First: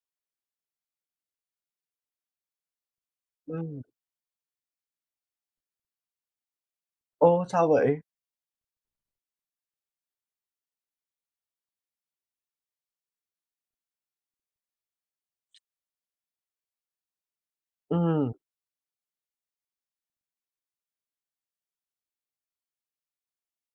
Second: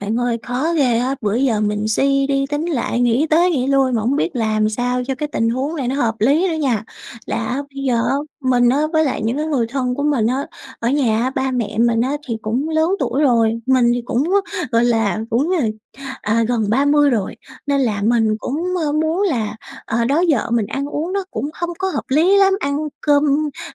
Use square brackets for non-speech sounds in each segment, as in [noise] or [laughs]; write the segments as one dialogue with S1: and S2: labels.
S1: Bạn ơi, khó ghê á, bữa giờ mình suy đi tính lại nghĩ tới nghỉ
S2: Ừm.
S1: lui mà hổng biết làm sao cho cái tình huống này nó hợp lý nữa nha.
S2: Ô,
S1: Là á
S2: sao
S1: bây giờ
S2: vậy?
S1: á mình á với lại những cái người thân của mình á, ở nhà á ba mẹ mình á thì cũng lớn tuổi rồi, mình thì cũng á, gọi là, cũng, ờ, à, gần ba mươi rồi, nên là
S2: Ừm.
S1: mình cũng, ơ, muốn là ờ, đó giờ mình ăn uống nó cũng hông có hợp lý lắm, ăn cơm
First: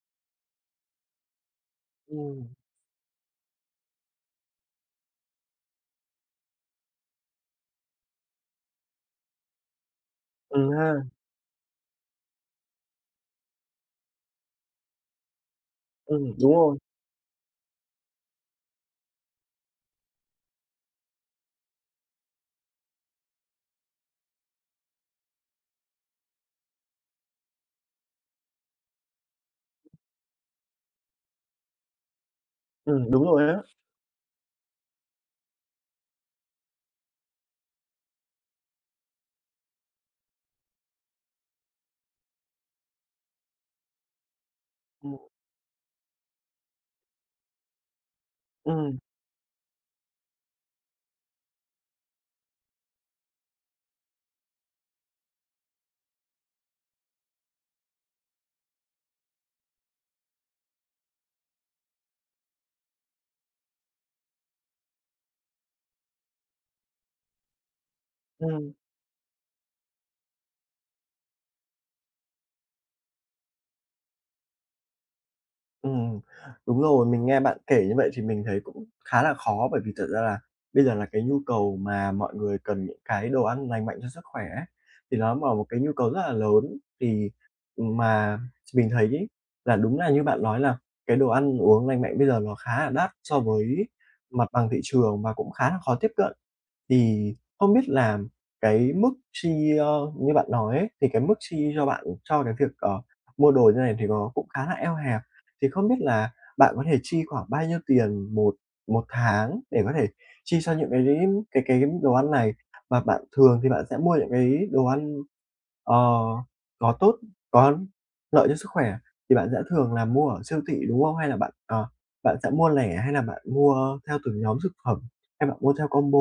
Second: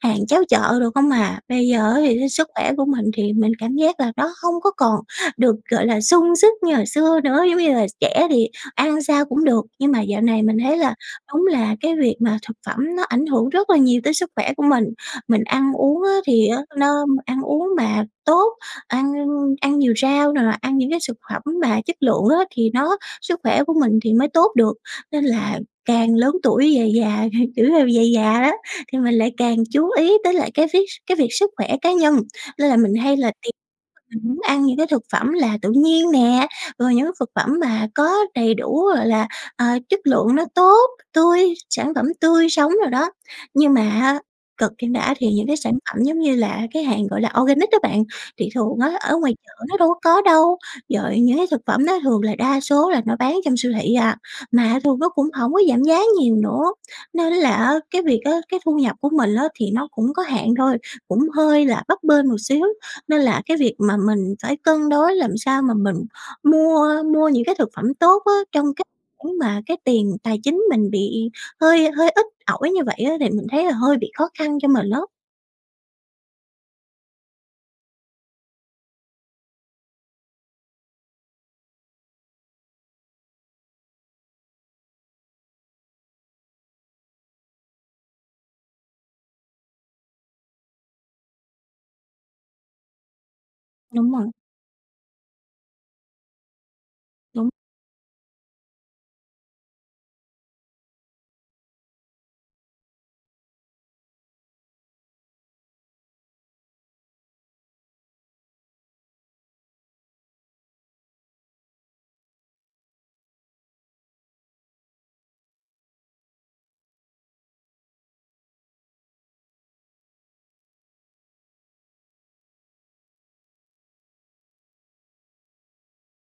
S1: hàng cháo chợ đồ không à. Bây giờ á thì cái sức
S2: Ừm.
S1: khỏe của mình thì mình cảm giác là nó hông có còn được, gọi là, sung sức như hồi xưa nữa. Giống như là trẻ thì ăn sao cũng được, nhưng mà dạo này mình
S2: Ừ
S1: thấy là
S2: ha.
S1: đúng là cái việc mà thực phẩm nó ảnh hưởng rất là nhiều tới sức khỏe của mình, mình ăn uống á
S2: Ừm,
S1: thì
S2: đúng
S1: á
S2: rồi.
S1: nó ăn uống mà tốt, ăn ăn nhiều rau nè, ăn những cái xực phẩm mà chất lượng á thì nó sức khỏe của mình thì mới tốt được. Nên là càng lớn tuổi về già, [laughs] kiểu, theo về già đó thì mình lại càng chú ý tới lại cái vít cái việc sức khỏe cá nhân, nên là mình
S2: Ừm,
S1: hay
S2: đúng
S1: là
S2: rồi
S1: tìm
S2: á.
S1: mình muốn ăn những cái thực phẩm là tự nhiên nè, rồi những cái thực phẩm mà có đầy đủ, gọi là, ờ, chất lượng nó tốt, tươi, sản phẩm tươi sống đồ đó. Nhưng mà á, cực chẳng đã
S2: Ừm.
S1: thì những cái sản phẩm giống như là cái hàng, gọi là, organic đó bạn, thì thường
S2: Ừm.
S1: á ở ngoài chợ nó đâu có có đâu. Rồi những cái thực phẩm đó thường là đa số là nó bán trong siêu thị à, mà thường nó cũng hổng có giảm giá nhiều nữa nên là á cái việc á cái thu nhập của mình á thì nó cũng có hạn thôi, cũng hơi là bấp bênh một xíu nên là cái việc mà mình phải cân đối làm sao mà mình mua mua những cái thực phẩm tốt á
S2: Ừm.
S1: trong cách khoản mà cái tiền tài chính mình bị hơi hơi ít ỏi như vậy á thì mình thấy là hơi bị khó khăn cho mình á.
S2: Ừm, đúng rồi, mình nghe bạn kể như vậy thì mình thấy cũng khá là khó, bởi vì thật ra là bây giờ là cái nhu cầu mà mọi người cần những cái đồ ăn lành mạnh cho sức khỏe ấy, thì ló mở một cái nhu cầu rất là lớn. Thì, ừm, mà, ch mình thấy ấy, là đúng là như bạn lói là cái đồ ăn uống lành mạnh bây giờ nó khá là đắt so với
S1: Đúng rồi.
S2: mặt bằng thị trường và cũng khá là khó tiếp cận. Thì
S1: Đúng.
S2: không biết là cái mức chi, ơ, như bạn nói ấy, thì cái mức chi cho bạn, cho cái việc, ờ, mua đồ như này thì nó cũng khá là eo hẹp. Thì không biết là bạn có thể chi khoảng bao nhiêu tiền một một tháng để có thể chi cho những cái cái cái đồ ăn này? Và bạn thường thì bạn sẽ mua những cái đồ ăn, ờ, có tốt có lợi cho sức khỏe thì bạn sẽ thường là mua ở siêu thị, đúng không? Hay là bạn, ờ, bạn sẽ mua lẻ hay là bạn mua theo từng nhóm thực phẩm? Hay bạn mua theo combo?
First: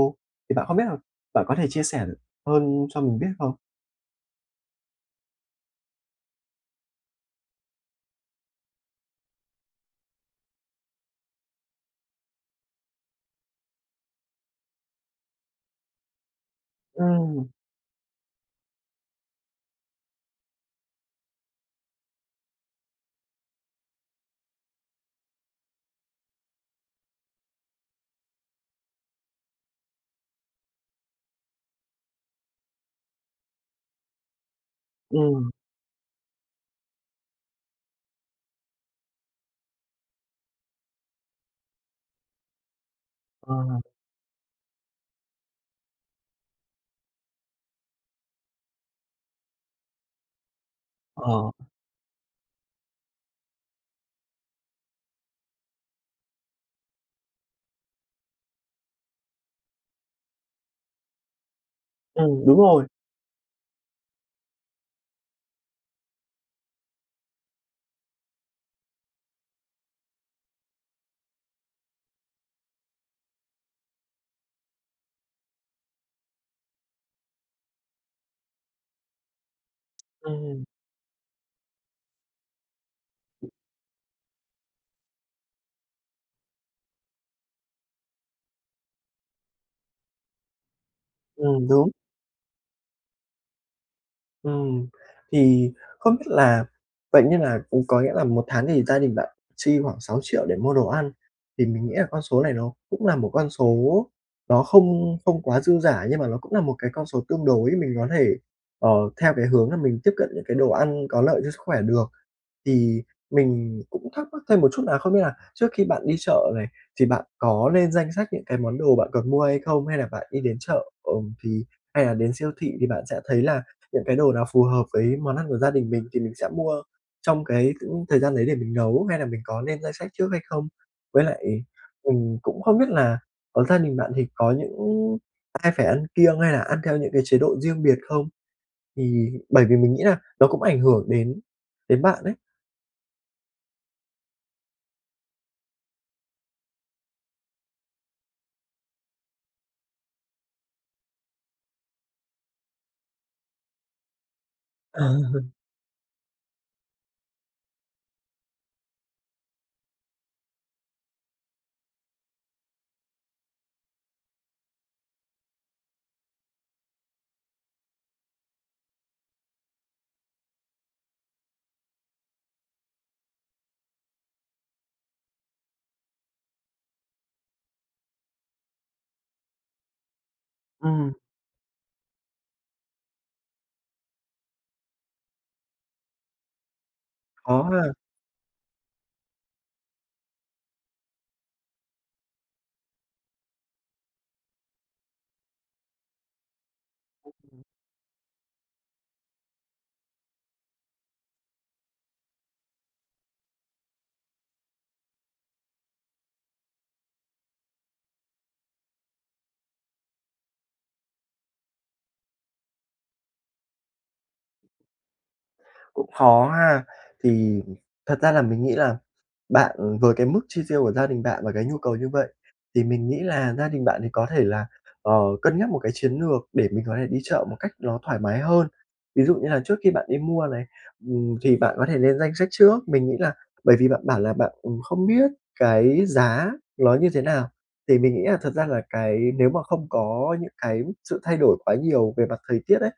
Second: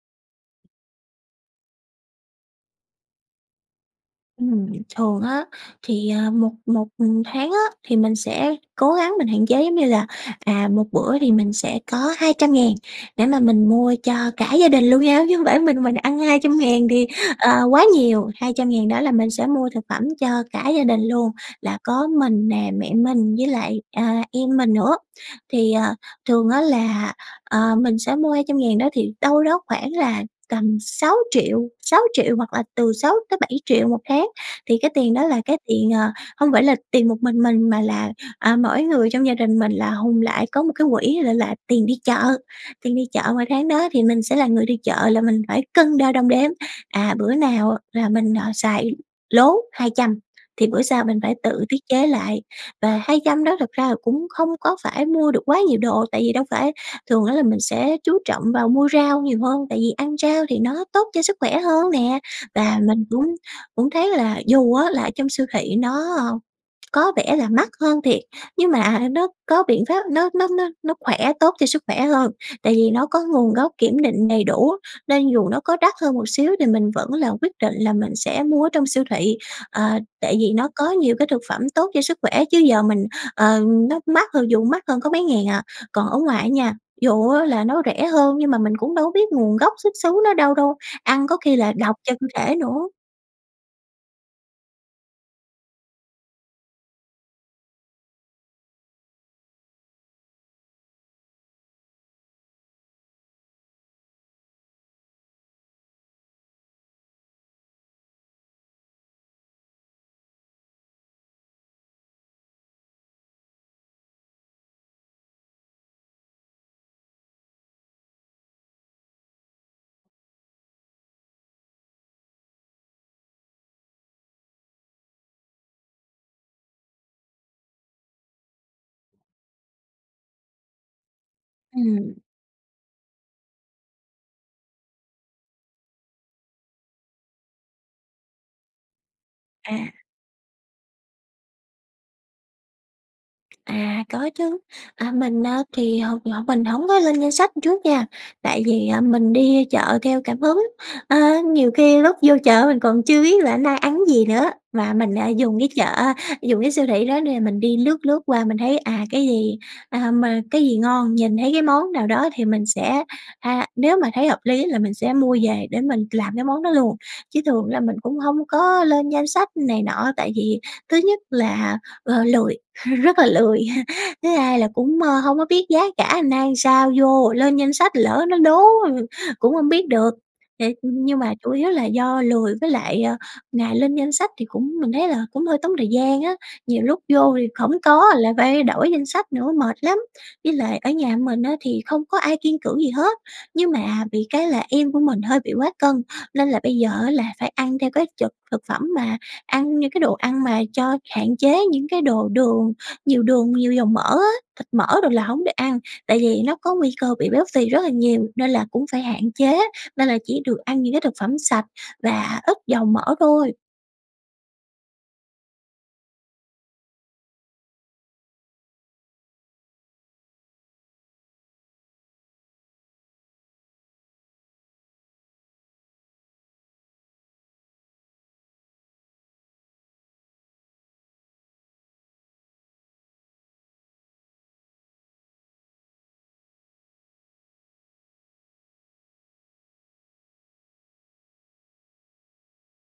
S2: Thì bạn không biết l bạn có thể chia sẻ hơn cho mình biết không?
S1: Ừm, thường á thì, ờ, một một, ừm, tháng á, thì mình sẽ cố gắng mình hạn chế, giống như là, à, một bữa thì mình sẽ có 200.000 để mà mình mua cho cả gia đình luôn nha, chứ hông phải mình mình ăn 200.000 thì,
S2: Ừm.
S1: ờ, quá nhiều. 200.000 đó là mình sẽ mua thực phẩm cho cả gia đình luôn, là có mình nè, mẹ mình với lại, à, em mình nữa. Thì, ờ, thường á là, ờ, mình sẽ mua 200.000 đó thì đâu đó khoảng là tầm sáu triệu sáu triệu hoặc là từ 6.000.000-7.000.000 một tháng. Thì cái tiền đó là
S2: Ừm.
S1: cái tiền, ờ, hông phải là tiền một mình mình mà là, à, mỗi người trong gia đình mình là hùn lại, có một cái quỹ l là tiền đi chợ. Tiền đi chợ mà
S2: Ờ.
S1: tháng đó thì mình sẽ là người đi chợ là mình phải cân đo đong đếm, à, bữa nào là mình, ờ, xài lố 200 thì bữa sau mình phải
S2: Ờ.
S1: tự tiết chế lại. Và 200 đó thực ra là cũng không có phải mua được quá nhiều đồ, tại vì đâu phải thường á là mình sẽ chú trọng vào mua rau nhiều hơn, tại vì ăn rau thì nó tốt cho sức khỏe hơn nè.
S2: Ừm, đúng
S1: Và
S2: rồi.
S1: mình cũng cũng thấy là dù á là trong siêu thị nó, ờ, có vẻ là mắc hơn thiệt, nhưng mà nó có biện pháp, nó nó nó nó khỏe, tốt cho sức khỏe hơn tại vì nó có nguồn gốc kiểm định đầy đủ. Nên dù nó có đắt hơn một xíu thì mình vẫn là quyết định là mình sẽ mua ở trong siêu thị, à, tại vì
S2: Ừm.
S1: nó có nhiều cái thực phẩm tốt cho sức khỏe, chứ giờ mình ờ, nó mắc hơn, dù mắc hơn có mấy ngàn à. Còn ở ngoài á nha, dù á là nó rẻ hơn nhưng mà mình cũng đâu có biết nguồn gốc xuất xứ nó đâu đâu, ăn có khi
S2: Ừm,
S1: là
S2: đúng.
S1: độc cho cơ thể nữa.
S2: Ừm, thì không biết là vậy như là cũng có nghĩa là 1 tháng thì gia đình bạn chi khoảng 6 triệu để mua đồ ăn, thì mình nghĩ là con số này nó cũng là một con số nó không không quá dư giả nhưng mà nó cũng là một cái con số tương đối mình có thể, ờ, theo cái hướng là mình tiếp cận những cái đồ ăn có lợi cho sức khỏe được. Thì mình cũng thắc mắc thêm một chút nà, không biết là trước khi bạn đi chợ này thì bạn có lên danh sách những cái món đồ bạn cần mua hay không hay là bạn đi đến chợ, ờm, thì hay là đến siêu thị thì bạn sẽ thấy là những cái đồ nào phù hợp với món ăn của gia đình mình thì mình sẽ mua trong cái khoảng thời gian đấy để mình nấu hay là mình có lên danh sách trước hay không? Với lại,
S1: Ừm.
S2: ừm, cũng không biết là ở gia đình bạn thì có những ai phải ăn kiêng hay là ăn theo những cái chế độ riêng biệt không? Thì bởi vì mình
S1: À.
S2: nghĩ là nó cũng ảnh hưởng đến đến bạn ấy.
S1: À, có chứ. À, mình, a, thì hông thì hổng mình hổng có lên danh sách trước nha, tại vì, à, mình đi chợ theo cảm hứng, ơ, nhiều khi lúc vô chợ mình còn chưa biết là nay ăn cái gì nữa, mà
S2: Ờ.
S1: mình, à, dùng cái chợ, a, dùng cái siêu thị đó để mình đi lướt lướt qua mình thấy, à, cái gì, à, mà cái gì ngon, nhìn thấy cái món nào đó thì mình sẽ ha, nếu mà thấy hợp lý là mình sẽ mua về để mình làm cái món đó luôn. Chứ thường là mình cũng hông có lên danh sách này nọ tại vì thứ nhất là, ờ, lười rất là lười. [laughs] thứ hai là cũng, ơ, hông có biết giá cả nay sao vô ồ lên danh sách lỡ nó lố [laughs] cũng hông biết được. Thiệt,
S2: Ừm.
S1: nhưng mà chủ yếu là do lười với lại, ơ, ngày lên danh sách thì cũng mình thấy là cũng hơi tốn thời gian á, nhiều lúc vô thì
S2: Khó
S1: hổng
S2: ha.
S1: có lại phải đổi danh sách nữa, mệt lắm. Với lại ở nhà mình á thì không có ai kiêng cữ gì hết, nhưng mà bị cái là em của mình hơi bị quá cân nên là bây giờ á là phải
S2: Ừm.
S1: ăn theo cái chực thực phẩm mà ăn những cái đồ ăn mà cho hạn chế những cái đồ đường, nhiều đường nhiều dầu mỡ á, thịt mỡ đồ là hổng được ăn, tại vì nó có nguy cơ bị béo phì rất là nhiều nên là cũng phải hạn chế, nên là chỉ được ăn những cái thực phẩm sạch và ức dầu mỡ thôi.
S2: Cũng khó ha. Thì, ừm, thật ra là mình nghĩ là bạn, ừm, với cái mức chi tiêu của gia đình bạn và cái nhu cầu như vậy, thì mình nghĩ là gia đình bạn thì có thể là, ờ, cân nhắc một cái chiến lược để mình có thể đi chợ một cách ló thoải mái hơn. Ví dụ như là trước khi bạn đi mua này, ừm, thì bạn có thể lên danh sách trước. Mình nghĩ là bởi vì bạn bảo là bạn, ừm, không biết cái giá ló như thế nào, thì mình nghĩ là thật ra là cái nếu mà không có những cái sự thay đổi quá nhiều về mặt thời tiết ấy,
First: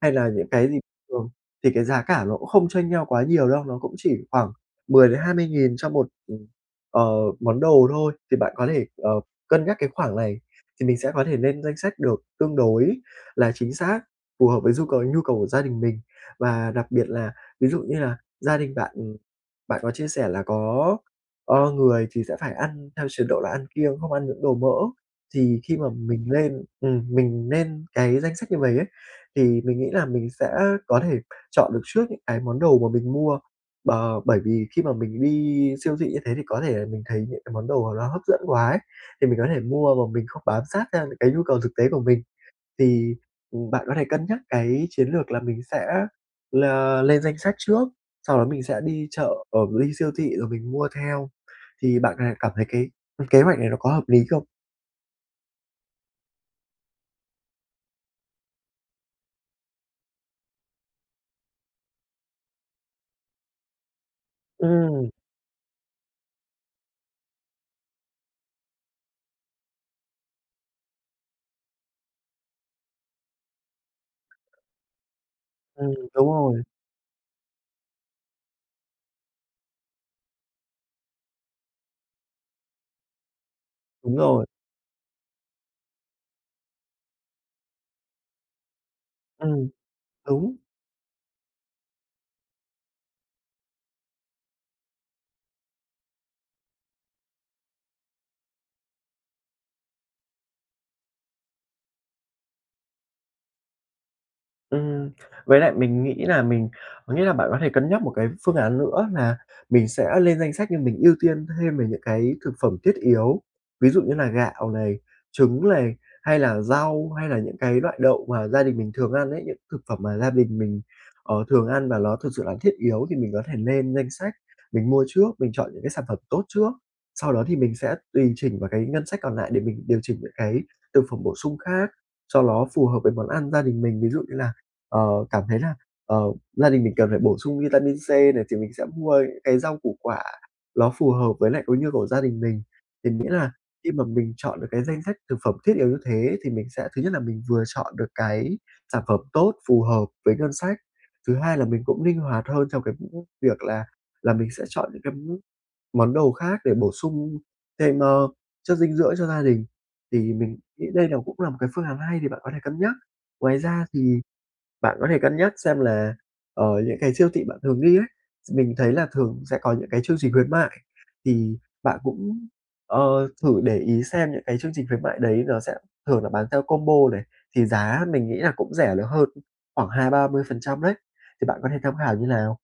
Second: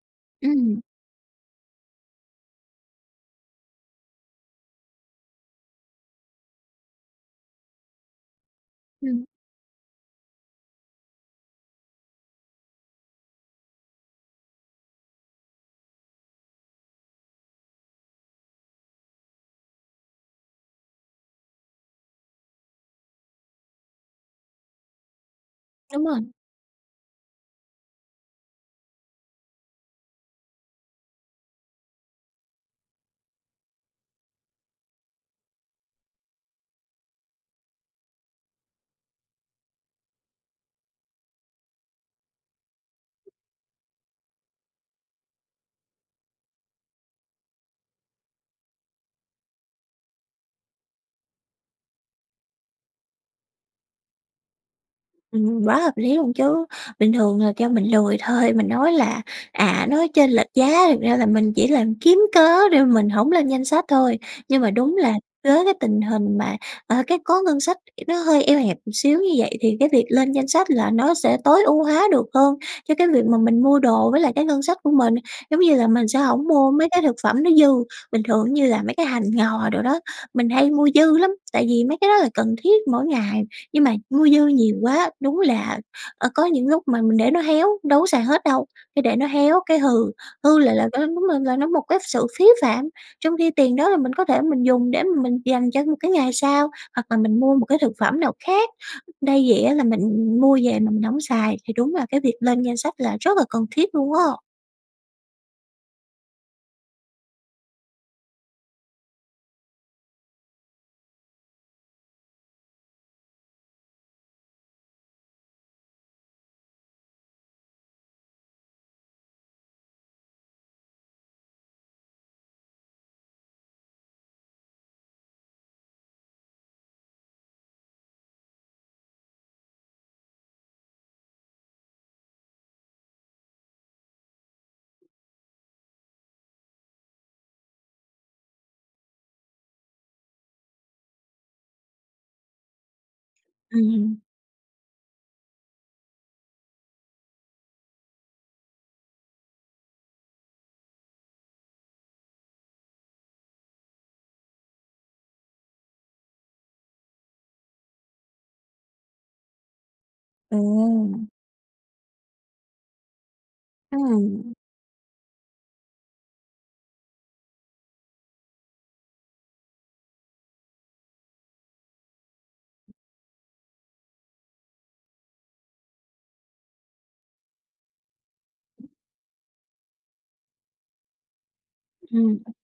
S2: hay là những cái gì
S1: Ừm.
S2: thường thì cái giá cả ló không chênh nhau quá nhiều đâu, nó cũng chỉ khoảng 10-20 nghìn cho một, ừm, ờ, món đồ thôi. Thì bạn có thể, ờ,
S1: Ừm.
S2: cân nhắc cái khoảng này thì mình sẽ có thể lên danh sách được tương đối là chính xác, phù hợp với du cầu nhu cầu của gia đình mình. Và đặc biệt là ví dụ như là gia đình bạn, ừm, bạn có chia sẻ là có, ơ, người thì sẽ phải ăn theo chế độ là ăn kiêng, không ăn những đồ mỡ thì khi mà
S1: Đúng rồi.
S2: mình lên, ừm, mình nên cái danh sách như vầy á, thì mình nghĩ là mình sẽ có thể chọn được trước những ái món đồ mà mình mua, b bởi vì khi mà mình đi siêu thị như thế, thì có thể là mình thấy những cái món đồ mà ló hấp dẫn quá ấy, thì mình có thể mua mà mình không bám sát sang những cái nhu cầu thực tế của mình. Thì, ừm, bạn có thể cân nhắc cái chiến lược là mình sẽ là lên danh sách trước, sau đó mình sẽ đi chợ ở mình đi siêu thị rồi mình mua theo. Thì bạn có thể cảm thấy cái, ưm, kế hoạch này nó có hợp lý không?
S1: Ừm, quá hợp lý luôn chứ, bình thường là kêu mình lươi thôi mình nói là: "À, nói chênh lệch giá." thực ra là mình chỉ làm kiếm cớ để mình hổng lên danh sách thôi, nhưng mà đúng
S2: Ừm.
S1: là với tình hình mà, ờ, cái có ngân sách nó hơi eo hẹp một xíu như vậy thì cái việc lên danh sách là nó sẽ tối ưu hóa được hơn cho cái việc mà mình mua đồ với lại cái ngân sách của mình. Giống như là
S2: Ừm,
S1: mình sẽ
S2: đúng
S1: hổng
S2: rồi.
S1: mua mấy cái thực phẩm nó dư, bình thường như là mấy cái hành ngò đồ đó mình hay mua dư lắm, tại vì mấy cái đó là cần thiết mỗi ngày, nhưng mà
S2: Đúng
S1: mua
S2: rồi.
S1: dư nhiều quá, đúng là, ờ, có những lúc mà mình để nó héo đâu có xài hết đâu, cái để nó héo
S2: Ừm.
S1: cái hư,
S2: Đúng.
S1: hư là là phải [unintelligible] đúng là là nó một cái sự phí phạm. Trong khi tiền đó là mình có thể mình dùng để mà mình dành cho một cái ngày sau hoặc là mình mua một cái thực phẩm nào khác, đây vậy á là mình mua về mà mình hổng xài thì đúng là cái việc lên danh sách là rất là cần thiết luôn á.
S2: Ừm. Với lại mình nghĩ là mình có nghĩa là bạn có thể cân nhắc một cái phương án nữa nà mình sẽ lên danh sách nhưng mình ưu tiên thêm về những cái thực phẩm thiết yếu. Ví dụ như là gạo này, trứng này, hay là rau hay là những cái loại đậu mà gia đình mình thường ăn ấy, những thực phẩm mà gia đình mình, ờ, thường ăn và ló thực sự là thiết yếu thì mình có thể nên danh sách mình mua trước, mình chọn những cái sản phẩm tốt trước. Sau đó thì mình sẽ tùy chỉnh vào cái ngân sách còn lại để mình điều chỉnh những cái thực phẩm bổ sung khác cho nó phù hợp với món ăn gia đình mình. Ví dụ như là, ờ, cảm thấy là, ờ, gia đình mình cần phải bổ sung vitamin C này thì mình sẽ mua những cái rau củ quả ló phù hợp với nại cái nhu của gia đình mình, thì nghĩa là khi mà
S1: Ừm.
S2: mình chọn được cái danh sách thực phẩm thiết yếu như thế thì mình sẽ thứ nhất là mình vừa chọn được cái sản phẩm tốt, phù hợp với ngân sách, thứ hai là mình cũng ninh hoạt hơn trong cái những việc là là mình sẽ chọn những cái món đồ khác để bổ sung thêm, ơ, chất dinh dưỡng cho gia đình thì mình nghĩ đây là
S1: Ừm.
S2: cũng là một cái phương án hay thì bạn có thể cân nhắc. Ngoài ra thì
S1: Ừm.
S2: bạn có thể cân nhắc xem là, ờ, những cái siêu thị bạn thường đi ấy, s mình thấy là thường sẽ có những cái chương trình khuyến mại thì bạn cũng, ờ, thử để ý xem những cái chương trình khuyến mại đấy nó sẽ thường là bán theo combo này thì giá mình nghĩ là cũng rẻ được hơn khoảng 20%-30% đấy thì bạn có thể tham khảo như
S1: Ừm.
S2: nào.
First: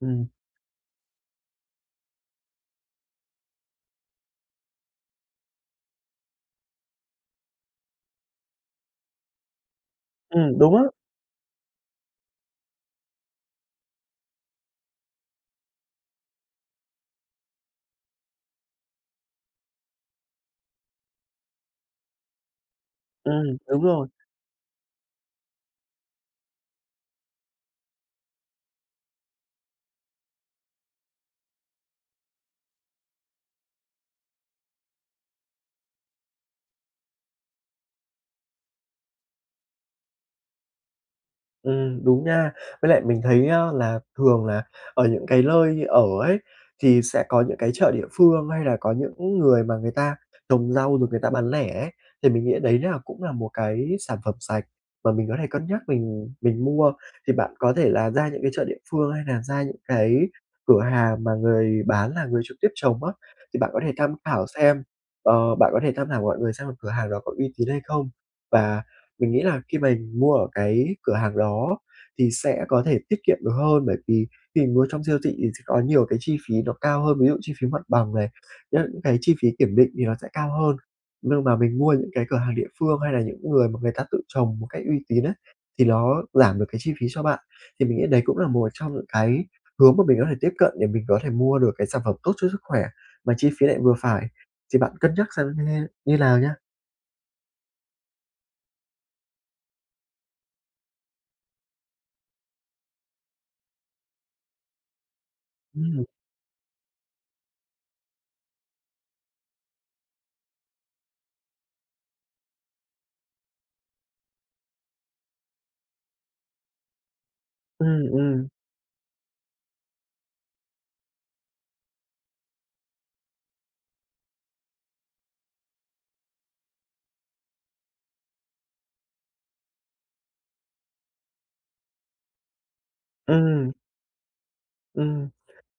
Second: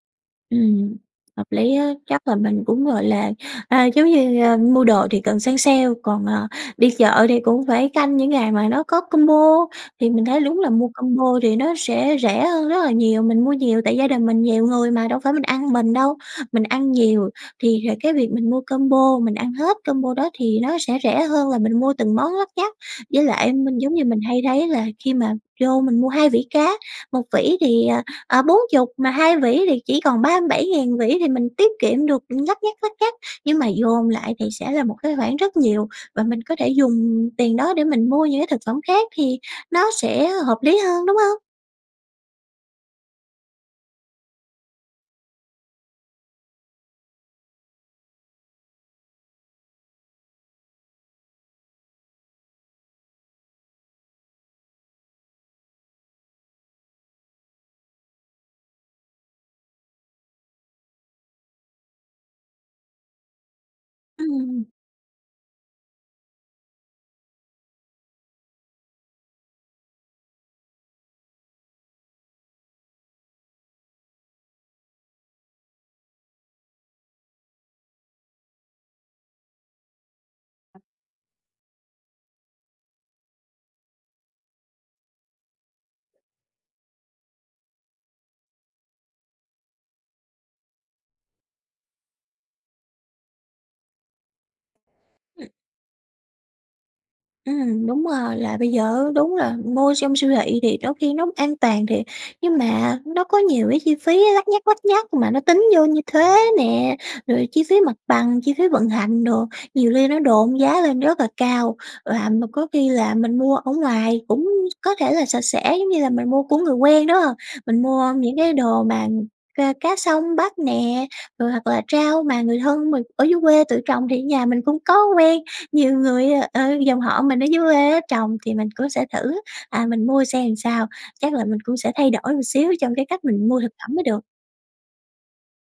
S2: Ừm.
S1: Ừm, hợp lý á. Chắc là mình cũng, gọi là, à, giống như, ờ, mua đồ thì cần săn sale còn, ờ, đi chợ thì cũng phải canh những ngày mà nó có combo, thì mình thấy
S2: Ừm,
S1: đúng là
S2: đúng á.
S1: mua combo thì nó sẽ rẻ hơn rất là nhiều. Mình mua nhiều tại gia đình mình nhiều người mà đâu phải mình ăn mình đâu, mình ăn nhiều thì hệt cái việc mình mua combo, mình ăn hết combo đó thì nó sẽ rẻ hơn là mình mua từng món lắt nhắt. Với lại
S2: Ừm,
S1: anh mình
S2: đúng
S1: giống như
S2: rồi.
S1: mình hay thấy là khi mà vô mình mua hai vỉ cá, 1 vỉ thì, ờ, ờ, 40 mà 2 vỉ thì chỉ còn 37.000 một vỉ thì mình tiết kiệm được lắt nhắt, lắt nhắt, nhưng mà dồn lại thì sẽ là một cái khoản rất nhiều và mình có thể dùng tiền đó để mình mua những cái thực phẩm khác thì nó sẽ hợp lý hơn, đúng hông?
S2: Ừm, đúng nha. Với lại mình thấy, a, là thường là ở những cái lơi ở ấy thì sẽ có những cái chợ địa phương hay là có những người mà người ta trồng rau rồi người ta bán lẻ ấy, thì mình nghĩ đấy là cũng là một cái sản phẩm sạch mà mình có thể cân nhắc mình mình mua thì bạn có thể là ra những cái chợ địa phương hay nà ra những cái cửa hàng mà người bán là người trực tiếp trồng á. Thì bạn có thể tham khảo
S1: Ừm.
S2: xem, ờ, bạn có thể tham khảo mọi người xem là cửa hàng đó có uy tín hay không và mình nghĩ là khi mà mua ở cái cửa hàng đó thì sẽ có thể tiết kiệm được hơn bởi vì khi mình mua trong siêu thị thì sẽ có nhiều cái chi phí nó cao hơn, ví dụ chi phí mặt bằng này, những cái chi phí kiểm định thì nó sẽ cao hơn nhưng mà mình mua những cái cửa hàng địa phương hay là những người mà người ta tự trồng một cách uy tín á, thì nó giảm được cái chi phí cho bạn. Thì mình nghĩ đấy cũng là một trong những cái hướng mà mình có thể tiếp cận để mình có thể mua được cái sản phẩm tốt cho sức khỏe mà chi phí lại vừa phải, thì bạn cân nhắc xem
S1: Ừm.
S2: như thê như nào nhá.
S1: Ừm, đúng rồi là bây giờ á, đúng là mua trong siêu thị thì đôi khi nó an toàn thiệt, nhưng mà nó có nhiều cái chi phí lắt nhắt, lắt nhắt mà nó tính vô như
S2: Ừm.
S1: thuế nè rồi chi phí mặt bằng, chi phí vận hành đồ nhiều khi nó độn giá lên rất là cao và một có khi là mình mua ở ngoài cũng có thể là sạch sẽ, giống như là mình mua của người quen, đúng hông? Mình
S2: Ừm,
S1: mua những
S2: ừm.
S1: cái đồ mà ca cá sông bắt nè rồi hoặc là rau mà người thân mình ở dưới quê tự trồng thì ở nhà mình cũng có quen, nhiều người, ờ, dòng họ mình ở dưới quê á trồng thì mình cũng sẽ thử, à, mình mua xem là, sao, chắc là mình cũng sẽ thay đổi một xíu trong cái cách mình mua thực
S2: Ừm.
S1: phẩm mới được.
S2: Ừm.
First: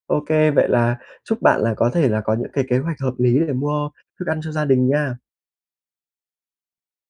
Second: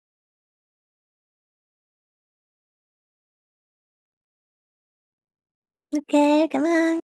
S2: Ô kê, vậy là chúc bạn là có thể là có những cái kế hoạch hợp lý để mua thức ăn cho gia đình nha.
S1: Ô kê, cảm ơn.